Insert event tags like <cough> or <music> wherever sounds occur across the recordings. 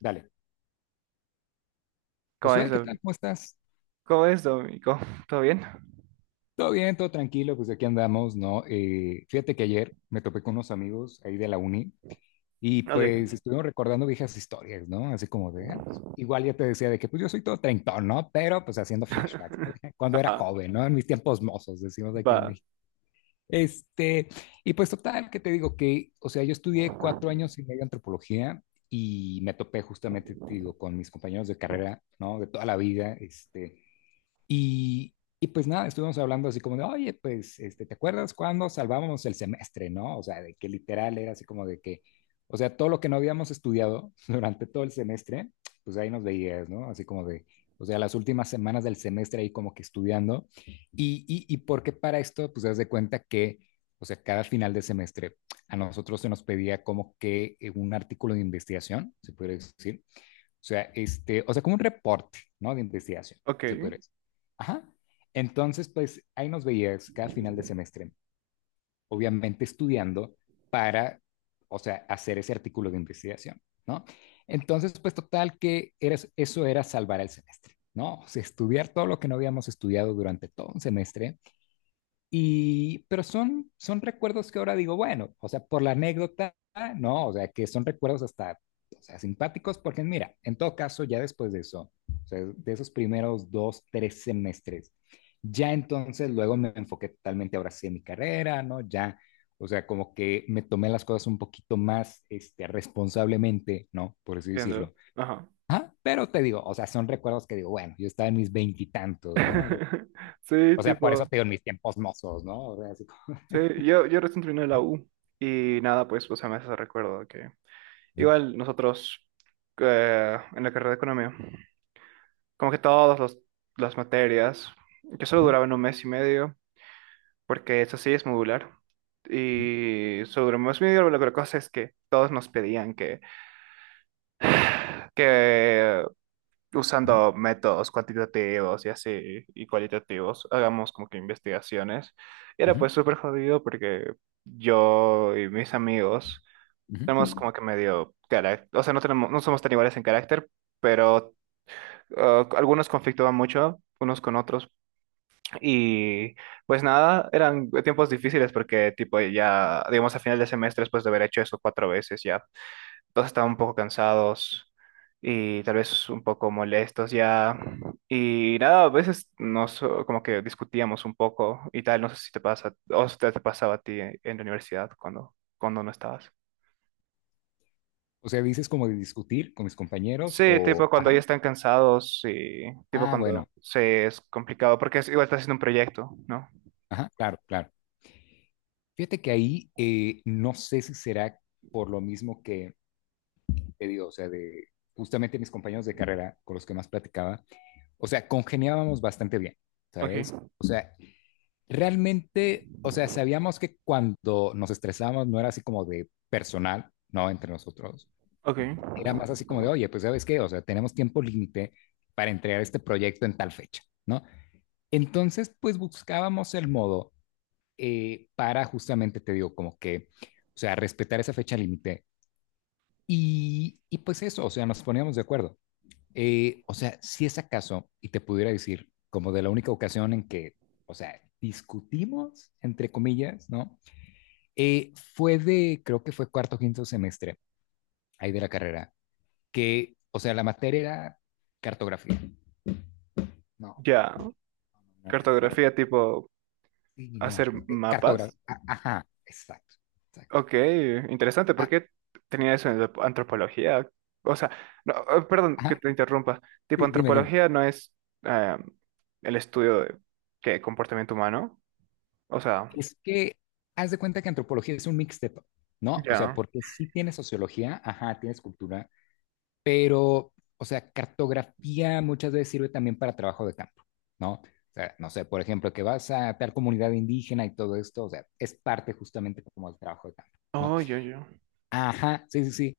Dale. ¿Cómo es, Josué, ¿qué Domi? tal? ¿Cómo estás? ¿Cómo es, Domi? Cómo <laughs> ¿Todo bien? Todo bien, todo tranquilo, pues aquí andamos, ¿no? Fíjate que ayer me topé con unos amigos ahí de la uni y pues Ok. estuvimos recordando viejas historias, ¿no? Así como de, ah, pues, igual ya te decía de que pues yo soy todo treintón, ¿no? Pero pues haciendo flashbacks, ¿no? <laughs> <laughs> Cuando era Ajá, joven, ¿no? En mis tiempos mozos, decimos aquí en va. México. Este, y pues total, que te digo que, o sea, yo estudié cuatro años y medio antropología y me topé justamente, te digo, con mis compañeros de carrera, ¿no? De toda la vida. Y pues nada, estuvimos hablando así como de, oye, pues, ¿te acuerdas cuando salvábamos el semestre, no? O sea, de que literal era así como de que, o sea, todo lo que no habíamos estudiado <laughs> durante todo el semestre, pues ahí nos veías, ¿no? Así como de, o sea, las últimas semanas del semestre ahí como que estudiando. Y porque para esto, pues, das de cuenta que, o sea, cada final de semestre a nosotros se nos pedía como que un artículo de investigación, se puede decir, o sea, o sea, como un reporte, ¿no? De investigación, Ok, se puede decir. Ajá. Entonces, pues ahí nos veías cada final de semestre, obviamente estudiando para, o sea, hacer ese artículo de investigación, ¿no? Entonces, pues total que era, eso era salvar el semestre, ¿no? O sea, estudiar todo lo que no habíamos estudiado durante todo un semestre y, pero son recuerdos que ahora digo, bueno, o sea, por la anécdota, no, o sea, que son recuerdos hasta, o sea, simpáticos, porque mira, en todo caso, ya después de eso, o sea, de esos primeros dos, tres semestres, ya entonces luego me enfoqué totalmente ahora sí en mi carrera, ¿no? Ya, o sea, como que me tomé las cosas un poquito más, responsablemente, ¿no? Por así entiendo. decirlo. Ajá. Ah, pero te digo, o sea, son recuerdos que digo, bueno, yo estaba en mis veintitantos, ¿no? <laughs> Sí, O sea, por eso tipo, te digo en mis tiempos mozos, ¿no? O sea, así como... sí, yo recién terminé la U y nada, pues, o sea, me hace ese recuerdo que Ujú, igual nosotros en la carrera de economía, como que las materias, que solo ujú, duraban un mes y medio, porque eso sí es modular, ujú, y sobre un mes y medio, pero la otra cosa es que todos nos pedían que usando métodos cuantitativos y así, y cualitativos, hagamos como que investigaciones. Era ujú, pues súper jodido porque yo y mis amigos ujú, tenemos ujú. como que medio carácter, o sea, no tenemos, no somos tan iguales en carácter, pero algunos conflictuaban mucho unos con otros y pues nada, eran tiempos difíciles porque tipo ya, digamos, a final de semestre después de haber hecho eso cuatro veces ya todos estaban un poco cansados y tal vez un poco molestos ya. Y nada, a veces nos como que discutíamos un poco y tal, no sé si te pasa, o si te pasaba a ti en la universidad cuando no estabas. O sea, dices como de discutir con mis compañeros Sí, o... tipo cuando Ajá. ya están cansados y tipo Ah, cuando bueno, se es complicado, porque es, igual estás haciendo un proyecto, ¿no? ajá, claro, claro. Fíjate que ahí no sé si será por lo mismo que te digo, o sea, de justamente mis compañeros de carrera con los que más platicaba, o sea, congeniábamos bastante bien, Ok, ¿sabes? O sea, realmente, o sea, sabíamos que cuando nos estresábamos no era así como de personal, ¿no? Entre nosotros. ok. Era más así como de, oye, pues sabes qué, o sea, tenemos tiempo límite para entregar este proyecto en tal fecha, ¿no? Entonces, pues buscábamos el modo para justamente, te digo, como que, o sea, respetar esa fecha límite y pues eso, o sea, nos poníamos de acuerdo. O sea, si es acaso, y te pudiera decir, como de la única ocasión en que, o sea, discutimos, entre comillas, ¿no? Fue de, creo que fue cuarto, o quinto semestre, ahí de la carrera, que, o sea, la materia era cartografía. No, Ya, no, no, cartografía cartografía, tipo sí, no, hacer cartografía. mapas. Ajá, exacto, exacto. Ok, interesante. ¿Por Ah, qué tenía eso en la antropología? O sea, no, perdón que ajá, te interrumpa. Tipo, sí, dime, dime. antropología no es eh, el estudio de ¿qué? Comportamiento humano. O sea, Es que haz de cuenta que antropología es un mixteto, ¿no? O sea, ya. porque sí tienes sociología, ajá, tienes cultura, pero, o sea, cartografía muchas veces sirve también para trabajo de campo, ¿no? O sea, no sé, por ejemplo, que vas a tal comunidad indígena y todo esto, o sea, es parte justamente como del trabajo de campo, ¿no? Oh, yo. Ajá, sí, sí, sí.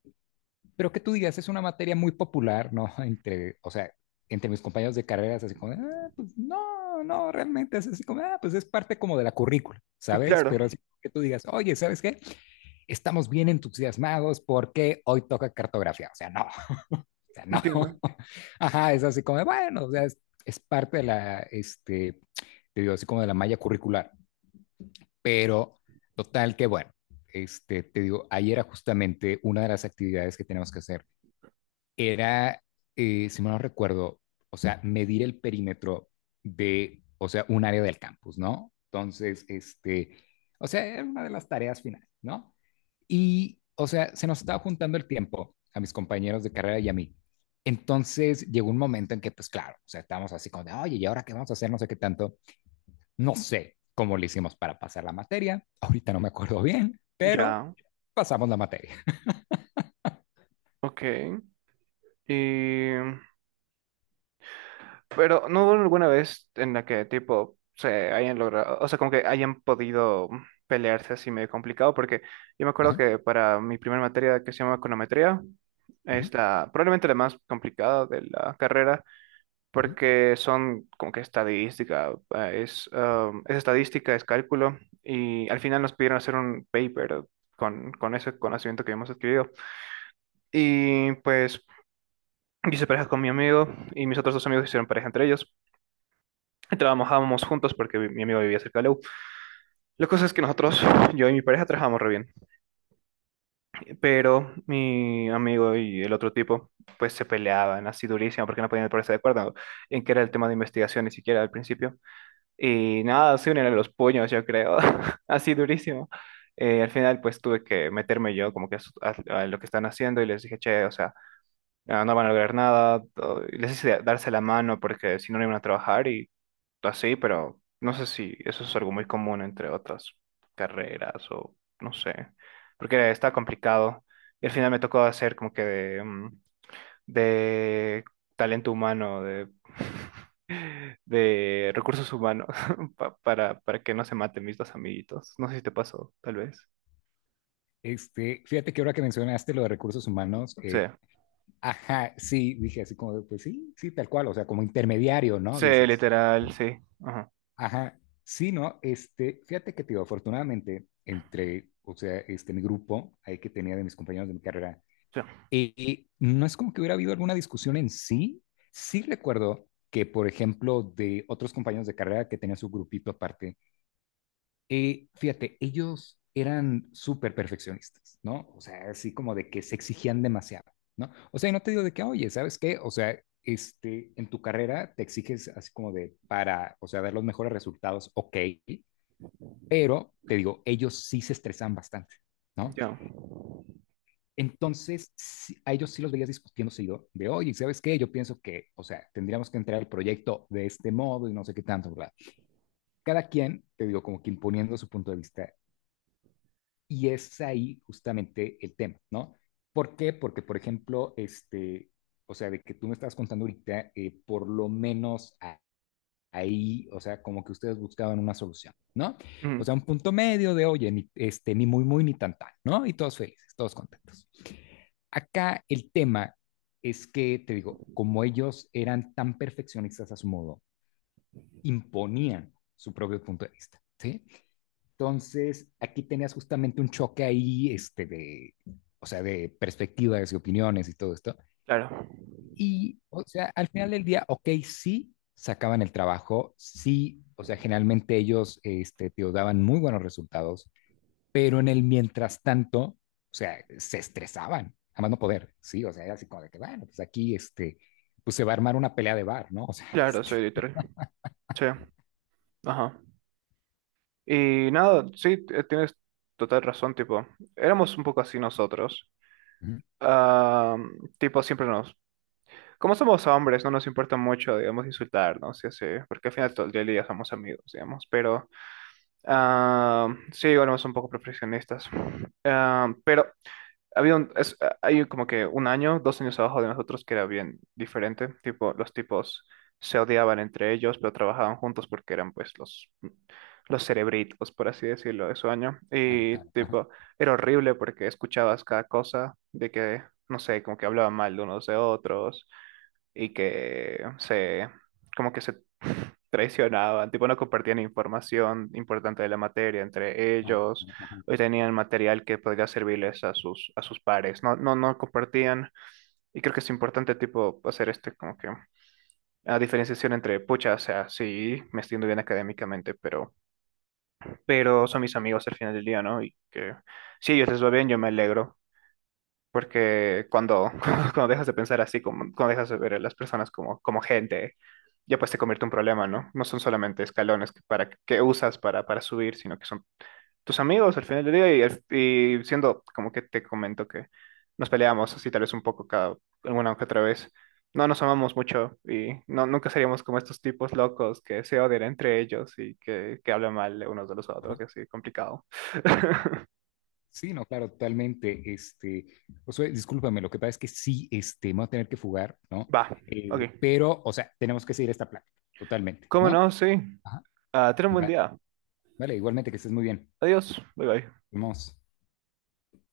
Pero que tú digas, es una materia muy popular, ¿no? <laughs> Entre, o sea, entre mis compañeros de carreras, así como, ah, pues no, no, realmente es así como, ah, pues es parte como de la currícula, ¿sabes? Claro, Pero así que tú digas, oye, ¿sabes qué? Estamos bien entusiasmados porque hoy toca cartografía. O sea, no, <laughs> o sea, no. entiendo. <laughs> Ajá, es así como, bueno, o sea, es parte de la, te digo, así como de la malla curricular. Pero total que, bueno, te digo, ayer era justamente una de las actividades que tenemos que hacer era, si mal no recuerdo, o sea, medir el perímetro de, o sea, un área del campus, ¿no? Entonces, o sea, era una de las tareas finales, ¿no? Y, o sea, se nos estaba juntando el tiempo a mis compañeros de carrera y a mí. Entonces llegó un momento en que, pues claro, o sea, estábamos así como de, oye, ¿y ahora qué vamos a hacer? No sé qué tanto. No sé cómo le hicimos para pasar la materia. Ahorita no me acuerdo bien, pero Ya, pasamos la materia. ok. Y pero no hubo alguna vez en la que tipo se hayan logrado, o sea, como que hayan podido pelearse así medio complicado, porque yo me acuerdo Ajá. que para mi primera materia que se llama econometría, Ujú, es la, probablemente la más complicada de la carrera, ujú. porque son como que estadística, es estadística, es cálculo, y al final nos pidieron hacer un paper con ese conocimiento que hemos adquirido. Y pues yo hice pareja con mi amigo y mis otros dos amigos hicieron pareja entre ellos. <laughs> Trabajábamos juntos porque mi amigo vivía cerca de la U. La cosa es que nosotros, yo y mi pareja, trabajábamos re bien. Pero mi amigo y el otro tipo, pues se peleaban así durísimo porque no podían ponerse de acuerdo en qué era el tema de investigación ni siquiera al principio. Y nada, se unían a los puños, yo creo, <laughs> así durísimo. Al final, pues tuve que meterme yo como que a lo que están haciendo y les dije, che, o sea, ah, no van a lograr nada, y les dice darse la mano porque si no, no iban a trabajar y así, pero no sé si eso es algo muy común entre otras carreras o no sé, porque está complicado. Y al final me tocó hacer como que de talento humano, de, <laughs> de recursos humanos, <laughs> para que no se maten mis dos amiguitos. No sé si te pasó, tal vez. Fíjate que ahora que mencionaste lo de recursos humanos, Sí, ajá, sí, dije así como, de, pues sí, sí, tal cual, o sea, como intermediario, ¿no? sí, Dices, literal, sí. Ajá, ajá, sí, ¿no? Fíjate que, tío, afortunadamente, entre, o sea, mi grupo, ahí que tenía de mis compañeros de mi carrera, sí, no es como que hubiera habido alguna discusión en sí, sí recuerdo que, por ejemplo, de otros compañeros de carrera que tenían su grupito aparte. Fíjate, ellos eran súper perfeccionistas, ¿no? O sea, así como de que se exigían demasiado, ¿no? O sea, y no te digo de que, oye, ¿sabes qué? O sea, en tu carrera te exiges así como de para, o sea, dar los mejores resultados, ok, pero te digo, ellos sí se estresaban bastante, ¿no? ya. Entonces, a ellos sí los veías discutiendo seguido de, oye, ¿sabes qué? Yo pienso que, o sea, tendríamos que entrar al proyecto de este modo y no sé qué tanto, ¿verdad? Cada quien, te digo, como que imponiendo su punto de vista. Y es ahí justamente el tema, ¿no? ¿Por qué? Porque, por ejemplo, o sea, de que tú me estás contando ahorita, por lo menos ahí, o sea, como que ustedes buscaban una solución, ¿no? Ujú. O sea, un punto medio de, oye, ni, ni muy, muy, ni tan, tan, ¿no? Y todos felices, todos contentos. Acá el tema es que, te digo, como ellos eran tan perfeccionistas a su modo, imponían su propio punto de vista, ¿sí? Entonces, aquí tenías justamente un choque ahí, de, o sea, de perspectivas y opiniones y todo esto. Claro, Y, o sea, al final del día, ok, sí sacaban el trabajo, sí, o sea, generalmente ellos, te daban muy buenos resultados, pero en el mientras tanto, o sea, se estresaban, jamás no poder, sí, o sea, era así como de que, bueno, pues aquí, pues se va a armar una pelea de bar, ¿no? <laughs> O sea, claro, soy editor. Sí, ajá. Y nada, sí, tienes total razón, tipo, éramos un poco así nosotros. ujú, Ah, tipo, siempre nos... Como somos hombres, no nos importa mucho, digamos, insultarnos y así, porque al final todo el día, del somos amigos, digamos, pero ah, sí, igual somos un poco perfeccionistas. Ah, pero Había un, es, hay como que un año, dos años abajo de nosotros que era bien diferente. Tipo, los tipos se odiaban entre ellos, pero trabajaban juntos porque eran pues los cerebritos, por así decirlo, de su año. claro, Y claro, ajá, tipo, era horrible porque escuchabas cada cosa de que, no sé, como que hablaban mal de unos de otros y que se, como que se traicionaban, tipo no compartían información importante de la materia entre claro, ellos, ajá, o tenían material que podría servirles a a sus pares, no compartían, y creo que es importante tipo hacer este como que la diferenciación entre, pucha, o sea, sí, me estoy yendo bien académicamente, pero son mis amigos al final del día, ¿no? Y que si a ellos les va bien, yo me alegro, porque cuando, <laughs> cuando dejas de pensar así, como, cuando dejas de ver a las personas como gente, ya pues te convierte en un problema, ¿no? No son solamente escalones que usas para subir, sino que son tus amigos al final del día. Y siendo como que te comento que nos peleamos así tal vez un poco cada alguna que otra vez. No nos amamos mucho y no, nunca seríamos como estos tipos locos que se odian entre ellos y que hablan mal de unos de los ajá. otros y así, complicado. <laughs> Sí, no, claro, totalmente. Josué, discúlpame, lo que pasa es que sí, me voy a tener que fugar, ¿no? Va, ok. Pero, o sea, tenemos que seguir esta plática, totalmente, ¿Cómo ¿no? no? Sí. Ajá, Ah, ten un buen va- día. vale, igualmente que estés muy bien. Adiós, bye bye. Vamos.